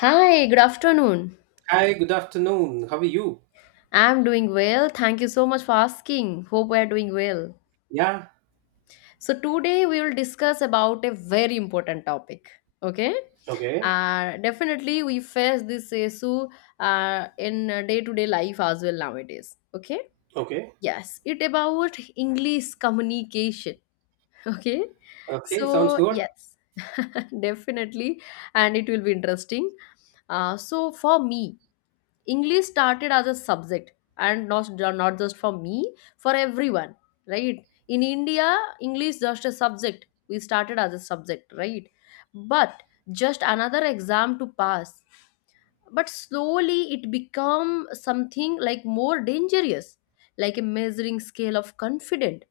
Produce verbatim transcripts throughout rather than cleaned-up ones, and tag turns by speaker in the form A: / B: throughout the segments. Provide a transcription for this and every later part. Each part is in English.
A: Hi, good afternoon.
B: Hi, good afternoon. How are you?
A: I'm doing well. Thank you so much for asking. Hope we're doing well.
B: Yeah.
A: So today we will discuss about a very important topic. Okay?
B: Okay.
A: Uh, definitely we face this issue uh, in uh, day-to-day life as well nowadays. Okay?
B: Okay.
A: Yes, it about English communication. Okay?
B: Okay. Sounds
A: So
B: good.
A: yes, definitely, and it will be interesting. Uh, so for me, English started as a subject and not, not just for me, for everyone, right? In India, English just a subject. We started as a subject, right? But just another exam to pass. But slowly it become something like more dangerous, like a measuring scale of confidence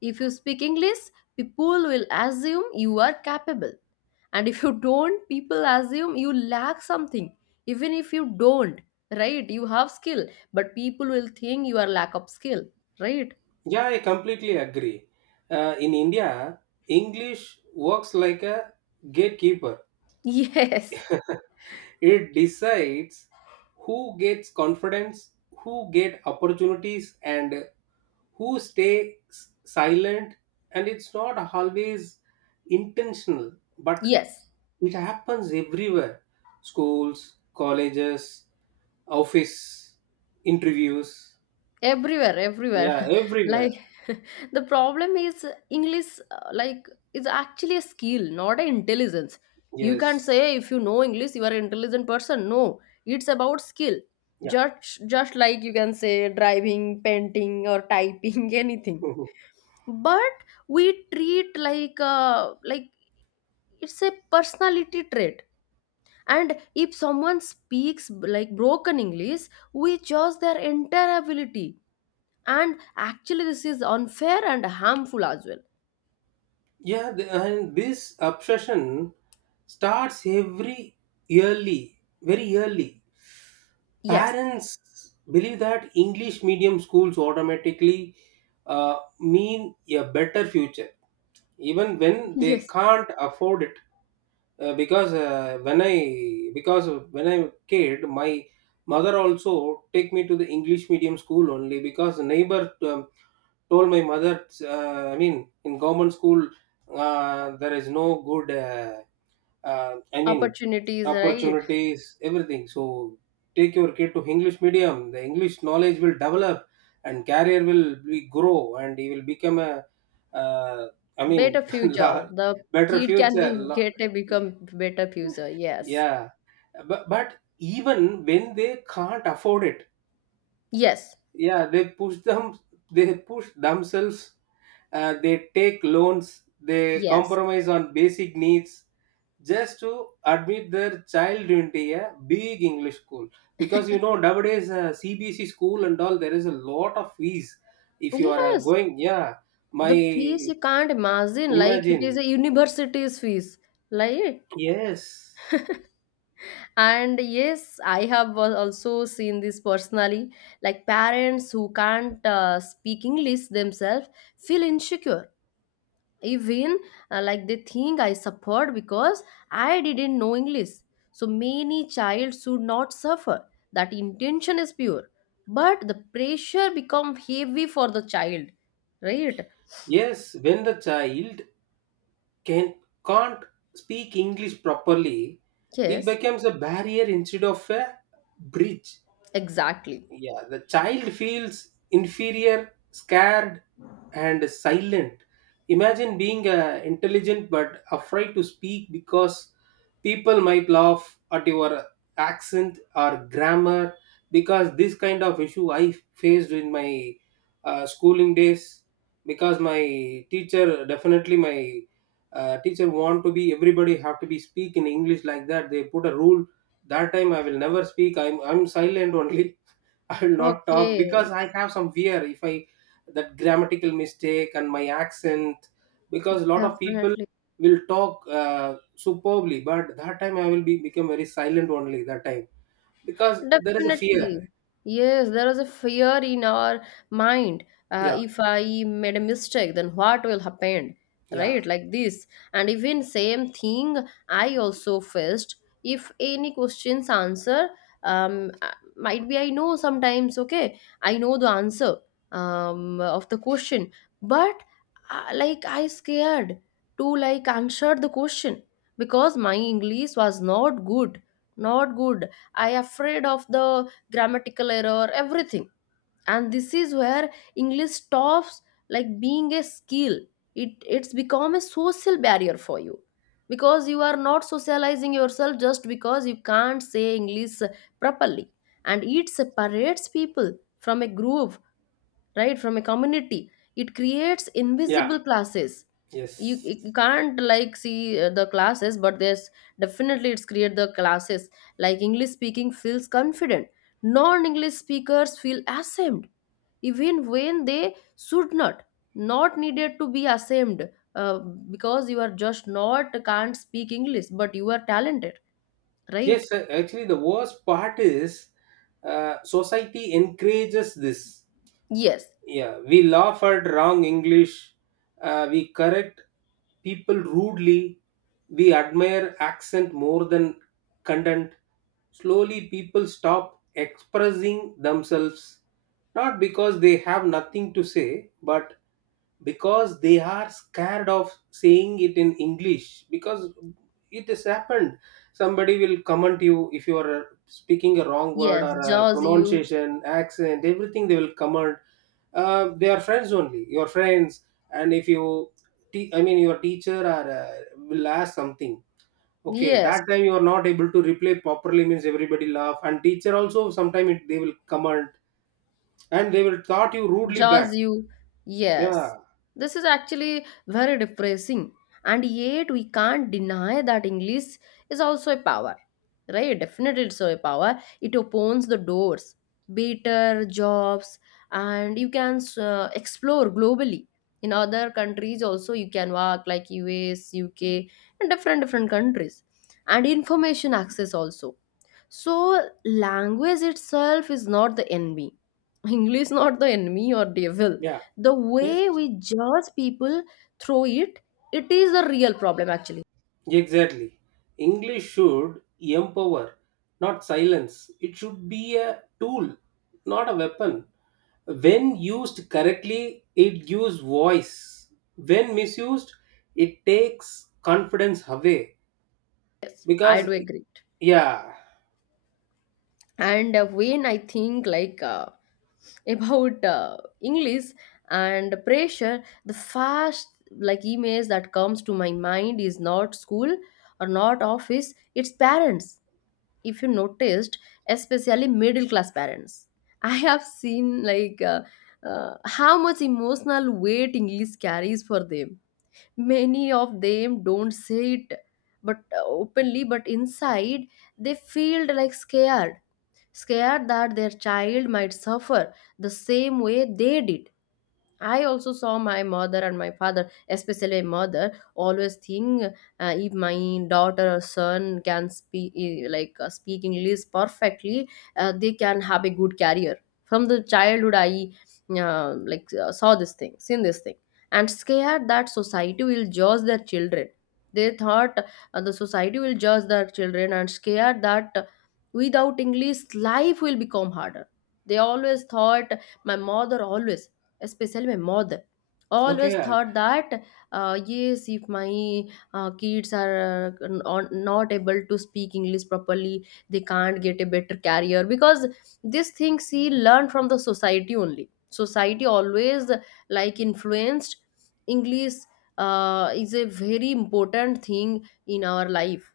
A: if you speak English, people will assume you are capable. And if you don't, people assume you lack something. Even if you don't, right? You have skill, but people will think you are lack of skill, right?
B: Yeah, I completely agree. Uh, in India, English works like a gatekeeper.
A: Yes.
B: It decides who gets confidence, who get opportunities, and who stay s- silent, and it's not always intentional, but
A: Yes.
B: it happens everywhere: schools, colleges, office, interviews.
A: Everywhere, everywhere.
B: Yeah, everywhere.
A: like the problem is English, uh, like, is actually a skill, not an intelligence. You can't
B: Yes.
A: say if you know English you are an intelligent person. No, it's about skill,
B: Yeah.
A: just just like you can say driving, painting or typing. Anything. But we treat like, uh, like, it's a personality trait. And if someone speaks like broken English, we judge their entire ability. And actually this is unfair and harmful as well.
B: Yeah, the, and this obsession starts every early, very early.
A: Yes.
B: Parents believe that English medium schools automatically uh, mean a better future, even when they
A: Yes.
B: can't afford it. Uh, because uh, when i because when I'm a kid, my mother also take me to the English medium school only because the neighbor um, told my mother, uh, i mean in government school uh, there is no good, uh, uh, i mean
A: Opportunities, right.
B: opportunities, everything. So take your kid to English medium, the English knowledge will develop and career will be grow, and he will become a uh, i mean
A: Better future,
B: la-
A: the
B: better
A: kid can
B: future
A: be
B: la-
A: get a become better future. Yes.
B: yeah. But but even when they can't afford it,
A: Yes.
B: yeah, they push them, they push themselves. Uh, they take loans, they
A: Yes.
B: compromise on basic needs just to admit their child into a big English school. Because you know nowadays uh, C B C school and all, there is a lot of fees. If you are uh,
A: Yes,
B: going, yeah,
A: the fees
B: my
A: you can't imagine, like it
B: imagine,
A: is a university's fees, like.
B: yes.
A: And yes, I have al- also seen this personally, like parents who can't uh, speak English themselves feel insecure. Even, uh, like, they think I suffered because I didn't know English, so many child should not suffer. That intention is pure, but the pressure become heavy for the child, right?
B: Yes, when the child can can't speak English properly, it
A: Yes.
B: becomes a barrier instead of a bridge.
A: Exactly.
B: Yeah, the child feels inferior, scared, and silent. Imagine being uh, intelligent but afraid to speak because people might laugh at your accent or grammar. Because this kind of issue I faced in my uh, schooling days, because my teacher, definitely my uh, teacher, want to be everybody have to be speak in English like that. They put a rule. That time I will never speak. I'm I'm silent only. I will not talk
A: Okay.
B: because I have some fear if I that grammatical mistake and my accent, because a lot of people
A: Definitely.
B: will talk uh, superbly, but that time I will be become very silent only that time, because there is a fear.
A: Definitely. Yes, there is a fear in our mind. Uh,
B: Yeah,
A: if I made a mistake, then what will happen?
B: yeah,
A: Right? Like this. And even same thing I also faced. If any questions answer, um, uh, might be I know sometimes, okay, I know the answer um, of the question, but uh, like I scared to like answer the question because my English was not good, not good. I afraid of the grammatical error everything. And this is where English stops like being a skill, it it's become a social barrier for you because you are not socializing yourself just because you can't say English properly. And it separates people from a group, right, from a community. It creates
B: yeah.
A: invisible classes. you,
B: Yes,
A: you can't like see uh, the classes, but there's definitely it's create the classes, like English speaking feels confident, non-English speakers feel ashamed even when they should not, not needed to be ashamed. Uh, because you are just not can't speak English but you are talented, right?
B: yes. uh, Actually, the worst part is, uh, society encourages this.
A: Yes.
B: Yeah, we laugh at wrong English, uh, we correct people rudely, we admire accent more than content. Slowly, people stop expressing themselves, not because they have nothing to say, but because they are scared of saying it in English, because it has happened. Somebody will comment you if you are speaking a wrong word
A: yes
B: or a
A: jaws you.
B: pronunciation, accent, everything they will comment. Uh, they are friends only, your friends. And if you te- i mean your teacher or uh, will ask something, okay,
A: Yes.
B: that time you are not able to reply properly means everybody laugh, and teacher also sometimes they will comment, and they will thought you rudely back.
A: Jaws you. Yes.
B: Yeah,
A: This is actually very depressing. And yet we can't deny that English is also a power. Right? Definitely it's a power. It opens the doors, better jobs, and you can uh, explore globally. In other countries also you can work like U S, U K, and different different countries. And information access also. So language itself is not the enemy, English not the enemy or devil.
B: yeah.
A: The way
B: Yes.
A: we judge people through it, it is the real problem actually.
B: Exactly. English should empower, not silence. It should be a tool, not a weapon. When used correctly, it gives voice. When misused, it takes confidence away.
A: I
B: Because,
A: do agree.
B: yeah,
A: And uh, when I think like, uh, about uh, English and pressure, the first like image that comes to my mind is not school or not office. It's parents. If you noticed, especially middle class parents, I have seen like, uh, uh, how much emotional weight English carries for them. Many of them don't say it, but uh, openly, but inside they feel like scared, scared that their child might suffer the same way they did. I also saw my mother and my father, especially my mother, always think uh, if my daughter or son can speak eh, like uh, speak English perfectly, uh, they can have a good career. From the childhood, I uh, like uh, saw this thing, seen this thing, and scared that society will judge their children. They thought uh, the society will judge their children and scared that, uh, without English, life will become harder. They always thought, my mother always, special में मौत, always
B: okay,
A: thought that, uh, yes, if my uh, kids are uh, not not able to speak English properly, they can't get a better career, because these things she learned from the society only. Society always like influenced English, uh, is a very important thing in our life,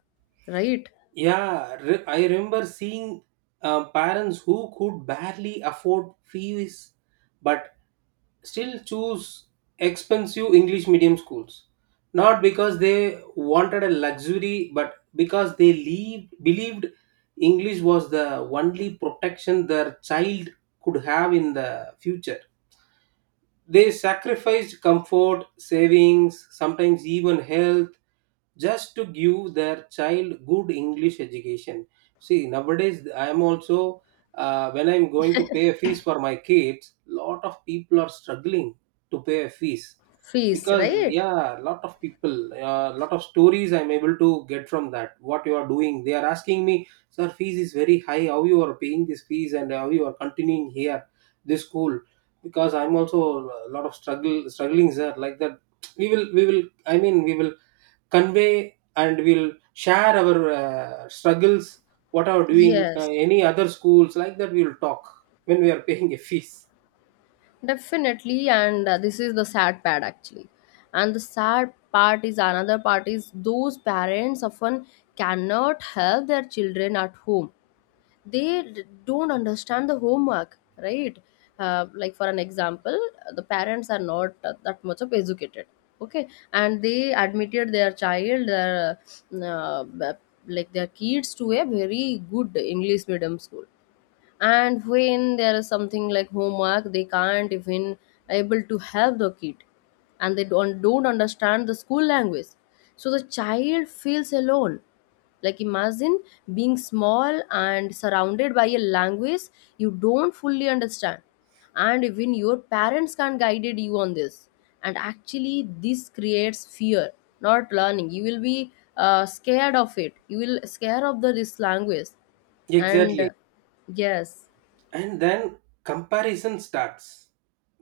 A: right?
B: yeah, re- I remember seeing uh, parents who could barely afford fees but still choose expensive English medium schools, not because they wanted a luxury, but because they leave, believed English was the only protection their child could have in the future. They sacrificed comfort, savings, sometimes even health, just to give their child good English education. See, nowadays I am also, uh, when I'm going to pay a fees for my kids, lot of people are struggling to pay a fees.
A: Fees,
B: Because
A: right.
B: yeah, lot of people, uh, lot of stories I'm able to get from that. What you are doing? They are asking me, sir, fees is very high. How you are paying this fees and how you are continuing here, this school? Because I'm also a lot of struggle struggling there, like that. We will we will i mean we will convey and we'll share our uh, struggles, what are doing uh,
A: Yes.
B: any other schools like that, we will talk when we are paying a fees.
A: Definitely, and uh, this is the sad part actually. And the sad part is another part is those parents often cannot help their children at home. They d- don't understand the homework, right? Uh, like for an example, the parents are not uh, that much of educated, okay, and they admitted their child, their uh, b- like their kids to a very good English medium school. And when there is something like homework, they can't even able to help the kid, and they don't, don't understand the school language. So the child feels alone. Like imagine being small and surrounded by a language you don't fully understand, and even your parents can't guided you on this. And actually this creates fear, not learning. You will be, uh, scared of it, you will scare of the this language. And uh,
B: Exactly.
A: yes.
B: And then comparison starts.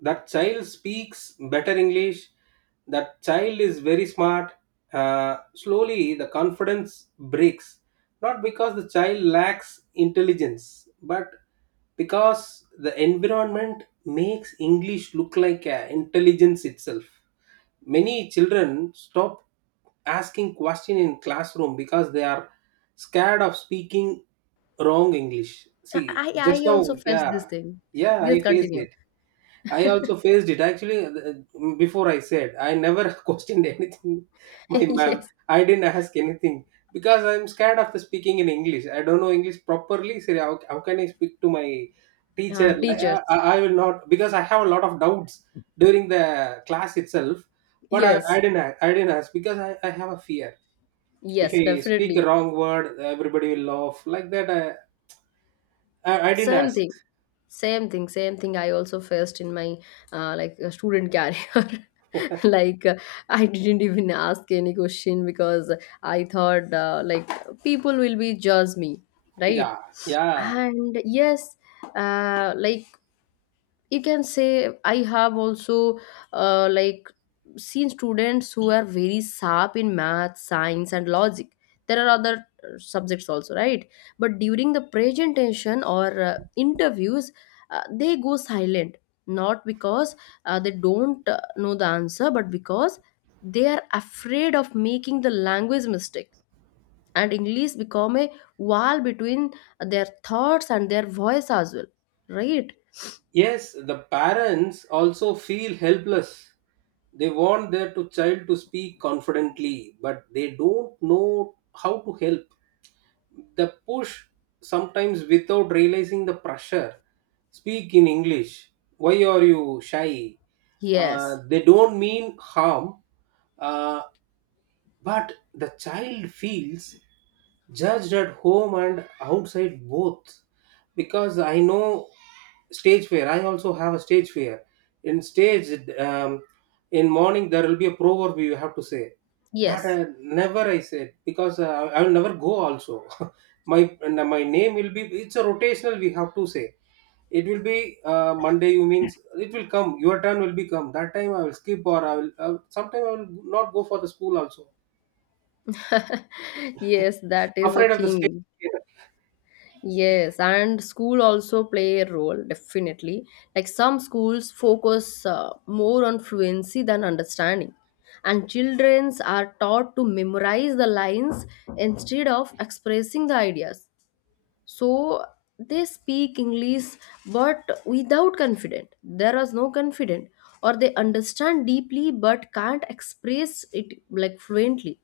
B: That child speaks better English, that child is very smart. uh, Slowly the confidence breaks, not because the child lacks intelligence, but because the environment makes English look like uh, intelligence itself. Many children stop asking question in classroom because they are scared of speaking wrong English. See,
A: I, I
B: just
A: I
B: now.
A: also faced
B: Yeah,
A: this thing.
B: yeah. I
A: Yes,
B: faced
A: continue.
B: it. I also faced it actually. Uh, before, I said I never questioned anything. My ma'am,
A: Yes,
B: I didn't ask anything because I'm scared of the speaking in English. I don't know English properly, so how, how can I speak to my
A: uh,
B: teacher? Like,
A: teachers.
B: I, I I will not, because I have a lot of doubts during the class itself. But i, I
A: Yes,
B: didn't a- i didn't ask, because I, I have a fear. If
A: yes,
B: I speak a
A: definitely.
B: wrong word, everybody will laugh like that. I i, I didn't
A: Same
B: ask.
A: thing, same thing, same thing. I also faced in my uh, like uh, student career. like uh, I didn't even ask any question because I thought, uh, like, people will be judge me, right?
B: Yeah, yeah.
A: And yes, uh, like, you can say I have also, uh, like, seen students who are very sharp in math, science and logic. There are other uh, subjects also, right? But during the presentation or, uh, interviews, uh, they go silent, not because, uh, they don't uh, know the answer, but because they are afraid of making the language mistake. And English become a wall between their thoughts and their voice as well, right?
B: Yes, the parents also feel helpless. They want their to child to speak confidently, but they don't know how to help. The push, sometimes without realizing the pressure, speak in English. Why are you shy? Uh,
A: Yes.
B: they don't mean harm. uh, but the child feels judged at home and outside both. Because I know stage fear, I also have a stage fear. In stage, um, in morning there will be a proverb you have to say. That I
A: Yes.
B: never I said, because uh, I will never go also. My and my name will be, it's a rotational, we have to say. It will be uh, Monday, you means it will come, your turn will be come, that time I will skip, or I will uh, sometime I will not go for the school also,
A: Yes, that is the
B: afraid of the stage.
A: thing. Yes, and school also play a role, definitely. Like some schools focus uh, more on fluency than understanding. And childrens are taught to memorize the lines instead of expressing the ideas. So they speak English but without confident, there was no confident, or they understand deeply but can't express it like fluently.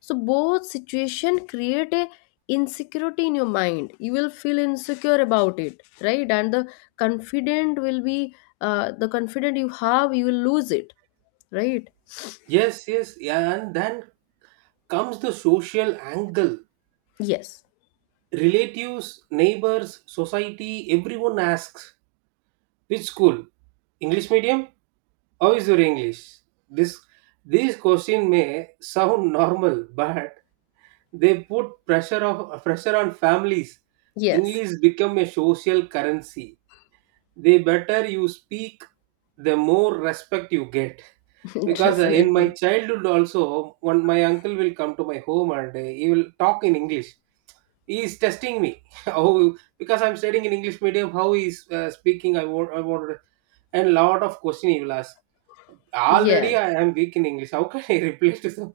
A: So both situation create a insecurity in your mind, you will feel insecure about it, right? And the confident will be, uh, the confident you have you will lose it, right?
B: Yes, yes, yeah, and then comes the social angle.
A: Yes.
B: Relatives, neighbors, society, everyone asks, which school? English medium? How is your English? This These question may sound normal, but they put pressure of pressure on families.
A: Yes.
B: English become a social currency. The better you speak, the more respect you get. Because uh, in my
A: Definitely.
B: childhood also, when my uncle will come to my home and uh, he will talk in English, he is testing me. How? Because I'm studying in English medium, how he is uh, speaking. I want i want and lot of question he will ask, already
A: Yes.
B: I am weak in English. How can I reply to them?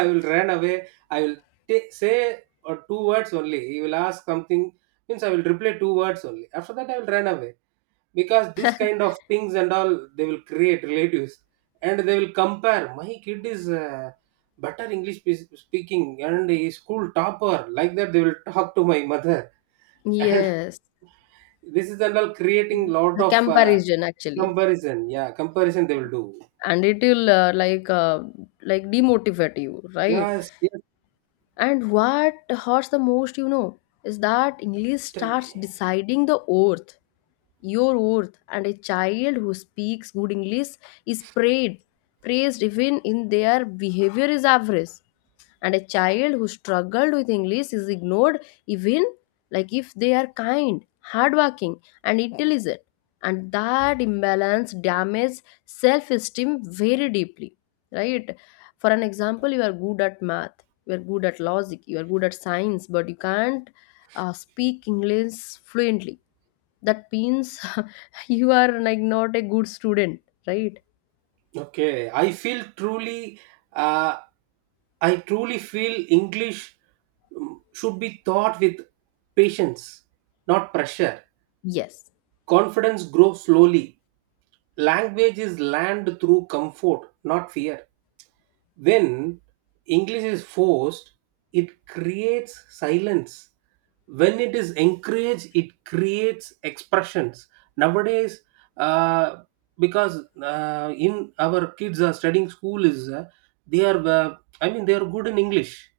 B: I will run away. I will ta- say or two words only. He will ask something means I will reply two words only, after that I will run away. Because this kind of things and all, they will create relatives, and they will compare my kid is uh, better English spe- speaking and a school topper, like that they will talk to my mother. And
A: Yes.
B: this is and all creating lot
A: The
B: of uh,
A: comparison, actually.
B: comparison. Yeah, comparison they will do.
A: And it will, uh, like uh, like demotivate you, right?
B: Yes, yes.
A: And what hurts the most, you know, is that English
B: Tell me.
A: starts deciding the oath, your worth. And a child who speaks good English is praised, praised even in their behavior is average. And a child who struggled with English is ignored, even like if they are kind, hardworking and intelligent. And that imbalance damages self-esteem very deeply, right? For an example, you are good at math, you are good at logic, you are good at science, but you can't uh, speak English fluently, that means you are like not a good student, right?
B: Okay, I feel truly, uh, i truly feel English, mm, should be taught with patience, not pressure.
A: Yes.
B: Confidence grows slowly. Language is learned through comfort, not fear. When English is forced, it creates silence. When it is encouraged, it creates expressions. Nowadays, uh, because uh, in our kids are studying school is, uh, they are, uh, I mean they are good in English.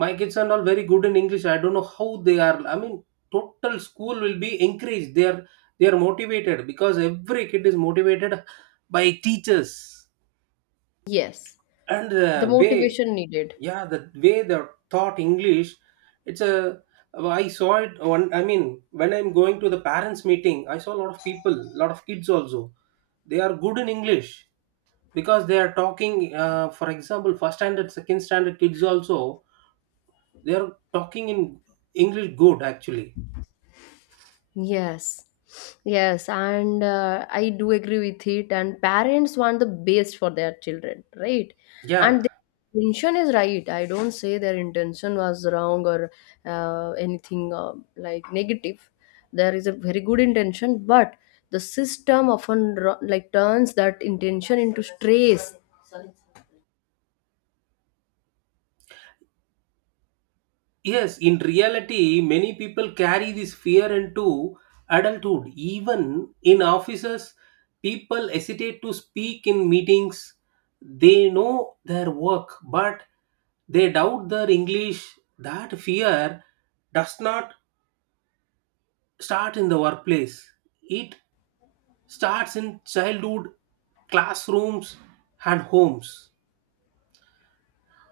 B: My kids are all very good in English. I don't know how they are. I mean, total school will be encouraged. They are they are motivated because every kid is motivated by teachers,
A: Yes.
B: and the
A: The
B: way,
A: motivation needed.
B: yeah, the way they are taught English. It's a I saw it one. I mean, when I'm going to the parents meeting, I saw a lot of people, a lot of kids also they are good in English, because they are talking, uh, for example, first standard, second standard kids also, they're talking in English good actually.
A: Yes, yes, and uh, I do agree with it. And parents want the best for their children, right?
B: Yeah.
A: And their intention is right. I don't say their intention was wrong or, uh, anything, uh, like negative. There is a very good intention, but the system often ru- like turns that intention into stress.
B: Yes. In reality, many people carry this fear into adulthood. Even in offices, people hesitate to speak in meetings. They know their work, but they doubt their English. That fear does not start in the workplace. It starts in childhood, classrooms, and homes.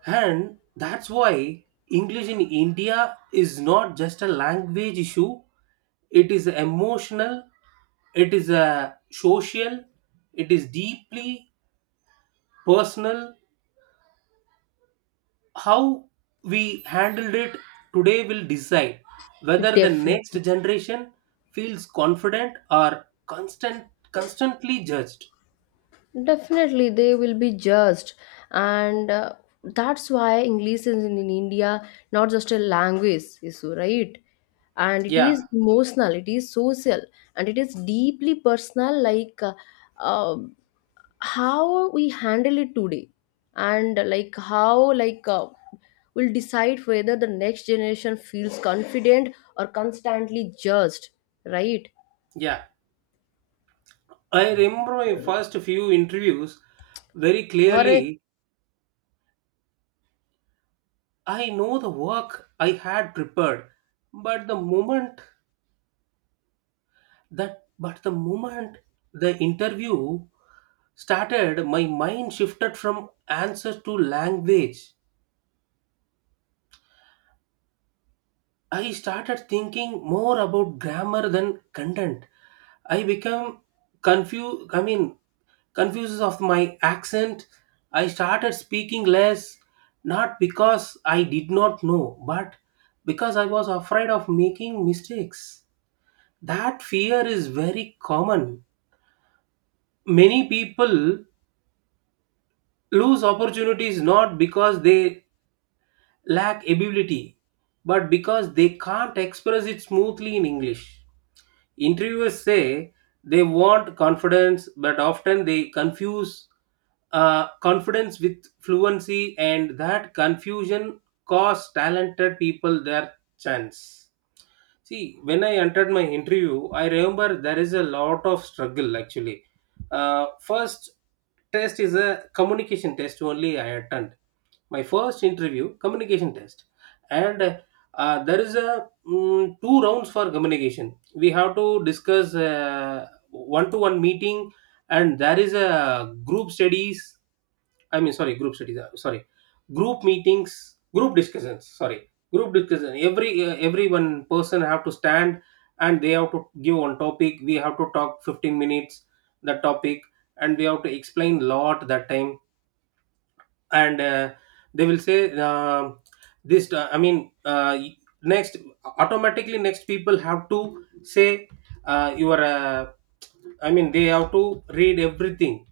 B: And that's why English in India is not just a language issue, it is emotional, it is a social, it is deeply personal. How we handled it today will decide whether the next
A: Definitely.
B: generation feels confident or constant constantly judged.
A: Definitely, they will be judged, and uh, that's why English is in, in India not just a language issue, right? And it
B: Yeah,
A: is emotional, it is social, and it is deeply personal. Like, uh, um, how we handle it today, and, uh, like how like uh, will decide whether the next generation feels confident or constantly judged, right?
B: yeah. I remember my first few interviews very
A: Or uh,
B: clearly. I know the work I had prepared, but the moment that but the moment the interview started, my mind shifted from answers to language. I started thinking more about grammar than content. I became confused. I mean, confused of my accent. I started speaking less, not because I did not know, but because I was afraid of making mistakes. That fear is very common. Many people lose opportunities not because they lack ability, but because they can't express it smoothly in English. Interviewers say they want confidence, but often they confuse uh, confidence with fluency, and that confusion costs talented people their chance. See, when I entered my interview, I remember there is a lot of struggle actually. Uh, first test is a communication test only I attend. My first interview, communication test. And uh, there is a mm, two rounds for communication. We have to discuss uh, one-to-one meeting, and there is a group studies. I mean, sorry, group studies. uh, Sorry, group meetings, group discussions. Sorry, group discussion. Every uh, every one person have to stand and they have to give one topic. We have to talk fifteen minutes that topic, and we have to explain lot that time. And uh, they will say uh, this. uh, I mean, uh, next, automatically next people have to say uh, your. Uh, I mean, they have to read everything.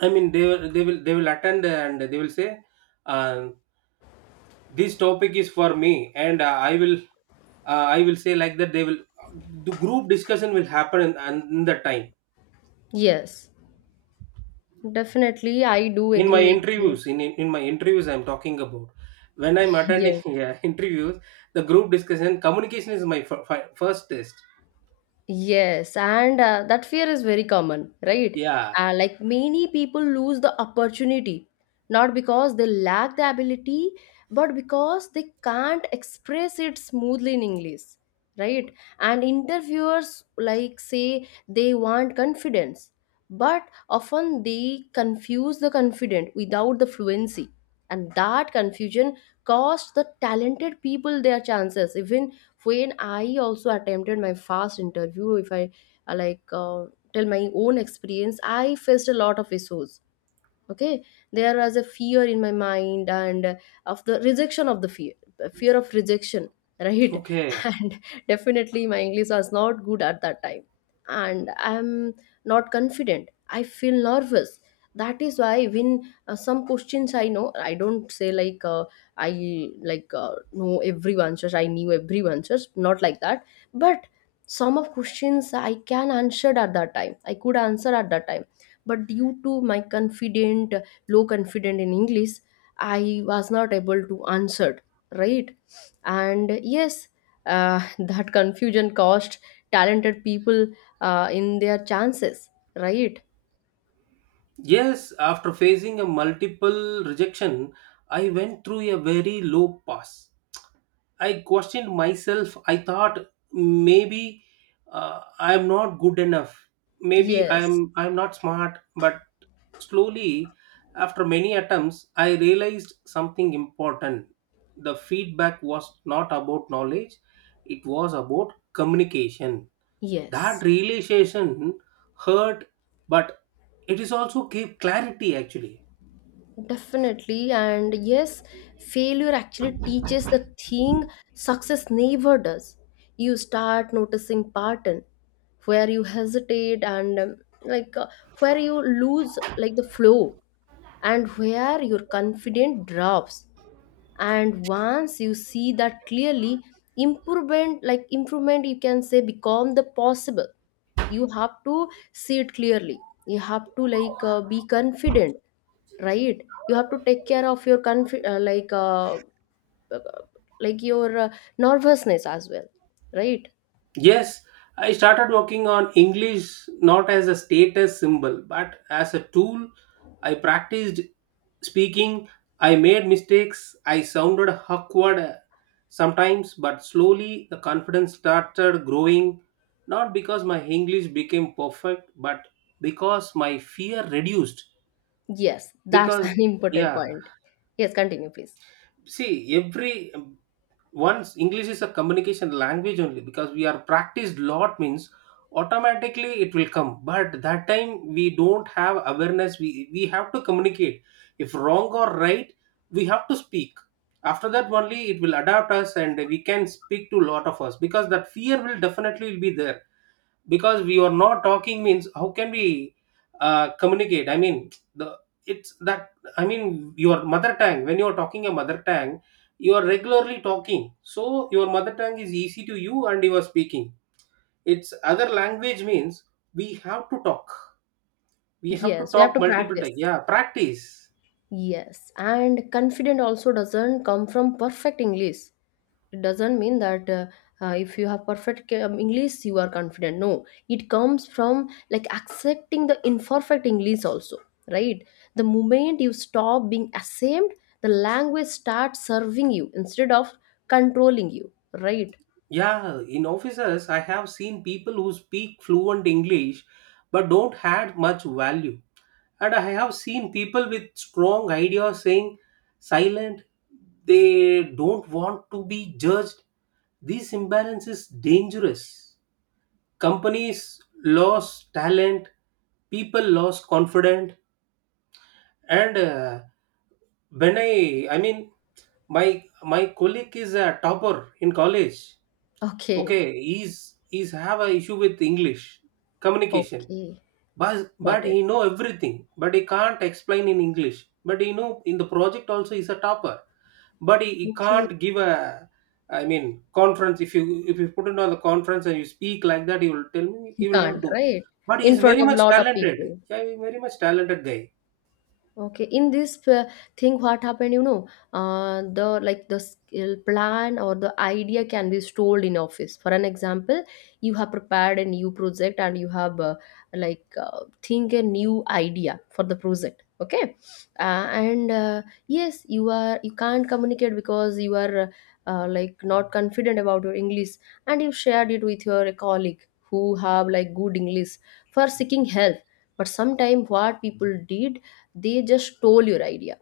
B: I mean, they will- they will they will attend and they will say, uh, "This topic is for me," and uh, I will uh, I will say like that. They will the group discussion will happen in, in that time.
A: yes, definitely, I do
B: In my
A: agree with you.
B: interviews, in in my interviews, I'm talking about when I'm attending
A: Yes,
B: yeah, interviews, the group discussion communication is my f- fi- first test.
A: yes, and uh, that fear is very common, right?
B: Yeah.
A: Uh, like many people lose the opportunity, not because they lack the ability, but because they can't express it smoothly in English, right? And interviewers like say they want confidence, but often they confuse the confident without the fluency, and that confusion cost the talented people their chances even when. I also attempted my first interview. If I uh, like uh, tell my own experience, I faced a lot of issues. Okay, there was a fear in my mind and uh, of the rejection of the fear. Fear of rejection, right?
B: Okay.
A: And definitely my english was not good at that time, and I'm not confident, I feel nervous. That is why when uh, some questions I know, I don't say like uh, I like uh, know every answers. I knew every answers, not like that. But some of questions i can answer at that time I could answer at that time, but due to my confident, low confident in english, I was not able to answer, right? And yes, uh, that confusion cost talented people uh, in their chances, right?
B: Yes, after facing a multiple rejection, I went through a very low pass. I questioned myself. I thought maybe uh, I am not good enough. Maybe I
A: Yes.
B: am I am not smart. But slowly, after many attempts, I realized something important. The feedback was not about knowledge; it was about communication. That
A: Yes.
B: realization hurt, but it is also gave clarity actually.
A: Definitely, and yes, failure actually teaches the thing success never does. You start noticing pattern where you hesitate and um, like uh, where you lose like the flow and where your confidence drops. And once you see that clearly, improvement like improvement you can say become the possible. You have to see it clearly, you have to like uh, be confident, right? You have to take care of your conf- uh, like uh, like your uh, nervousness as well, right?
B: Yes, I started working on English not as a status symbol but as a tool. I practiced speaking, I made mistakes, I sounded awkward uh, sometimes, but slowly the confidence started growing. Not because my English became perfect, but because my fear reduced.
A: Yes, that's
B: Because,
A: an important
B: yeah,
A: point. Yes, continue please.
B: see, every um, once English is a communication language only because we are practiced lot means automatically it will come. But that time we don't have awareness. We we have to communicate. If wrong or right, we have to speak. After that only it will adapt us and we can speak to lot of us because that fear will definitely will be there, because we are not talking means how can we uh, communicate. I mean, the, it's that, I mean your mother tongue, when you are talking a mother tongue, you are regularly talking, so your mother tongue is easy to you and you are speaking. It's other language means we have to talk, we have to
A: Yes, we have
B: talk
A: to
B: multiple
A: practice.
B: times. Yeah, practice.
A: Yes, and confident also doesn't come from perfect english. It doesn't mean that uh, uh, if you have perfect um, english you are confident. No, it comes from like accepting the imperfect english also, right? The moment you stop being ashamed, the language starts serving you instead of controlling you, right?
B: Yeah, in offices I have seen people who speak fluent English but don't add much value. And I have seen people with strong ideas saying silent, they don't want to be judged. This imbalance is dangerous. Companies lose talent, people lose confidence, and uh, when I, I mean, my my colleague is a topper in college.
A: Okay.
B: Okay. He's he's have a issue with English communication.
A: Okay.
B: but but
A: Got it.
B: he know everything, but he can't explain in English. But you know, in the project also he's a topper, but he, he
A: Okay.
B: can't give a, I mean, conference. If you if you put him on the conference and you speak like that, he will tell me
A: He
B: he will not
A: can't,
B: do.
A: right?
B: But
A: In
B: he's
A: front
B: very
A: of
B: much
A: lot of
B: talented.
A: people.
B: Yeah, he's very much talented guy.
A: Okay, in this uh, thing, what happened, you know, uh, the like the skill plan or the idea can be stored in office. For an example, you have prepared a new project and you have uh, like uh, think a new idea for the project. Okay, uh, and uh, yes, you are you can't communicate because you are uh, like not confident about your English, and you shared it with your colleague who have like good English for seeking help. But sometime what people did, they just stole your idea,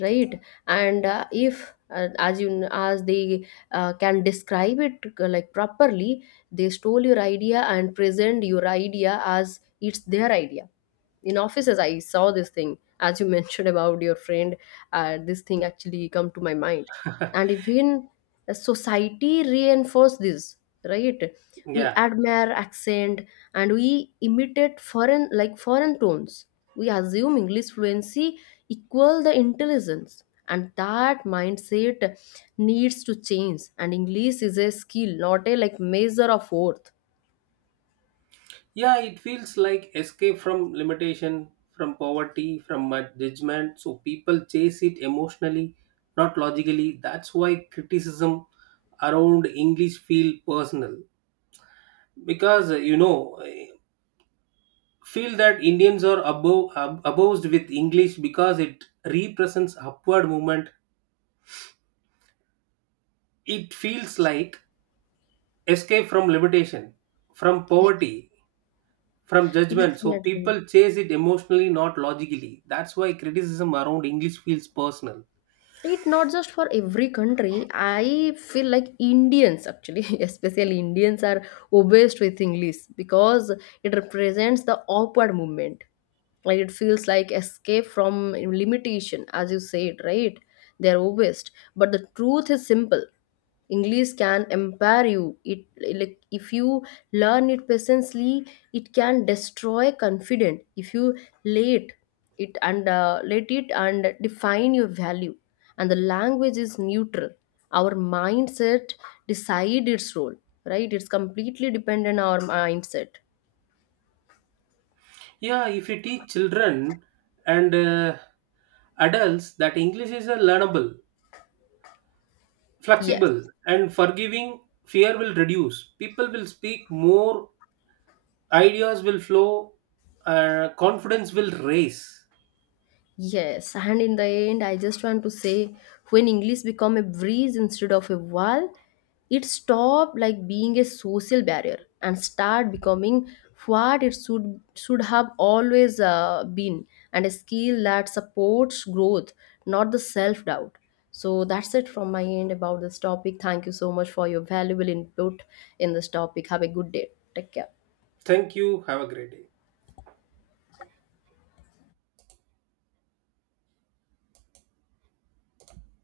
A: right? And uh, if uh, as you as they uh, can describe it uh, like properly, they stole your idea and present your idea as it's their idea. In offices I saw this thing. As you mentioned about your friend, uh, this thing actually come to my mind. And even society reinforce this, right? We
B: Yeah.
A: admire accent, and we imitate foreign like foreign tones. We assume english fluency equal the intelligence, and that mindset needs to change. And english is a skill, not a like measure of worth.
B: Yeah, it feels like escape from limitation, from poverty, from my judgment. So people chase it emotionally, not logically. That's why criticism around English feel personal because uh, you know, eh, feel that Indians are above ab- abused with English because it represents upward movement. It feels like escape from limitation, from poverty, from judgment, so
A: Definitely,
B: people chase it emotionally, not logically. That's why criticism around English feels personal.
A: it not just for every country. I feel like indians actually especially indians are obsessed with english because it represents the upward movement. Like it feels like escape from limitation, as you said, right? They're obsessed. But the truth is simple, english can empower you. It, like if you learn it patiently, it can destroy confidence if you let it and uh, let it and define your value. And the language is neutral, our mindset decide its role, right? It's completely dependent on our mindset.
B: Yeah, if you teach children and uh, adults that English is a learnable,
A: Yes.
B: flexible, and forgiving, fear will reduce, people will speak more, ideas will flow, uh, confidence will raise.
A: Yes, and in the end, I just want to say when English become a breeze instead of a wall, it stopped like being a social barrier and start becoming what it should should have always uh, been, and a skill that supports growth, not the self doubt. So that's it from my end about this topic. Thank you so much for your valuable input in this topic. Have a good day. Take care.
B: Thank you, have a great day.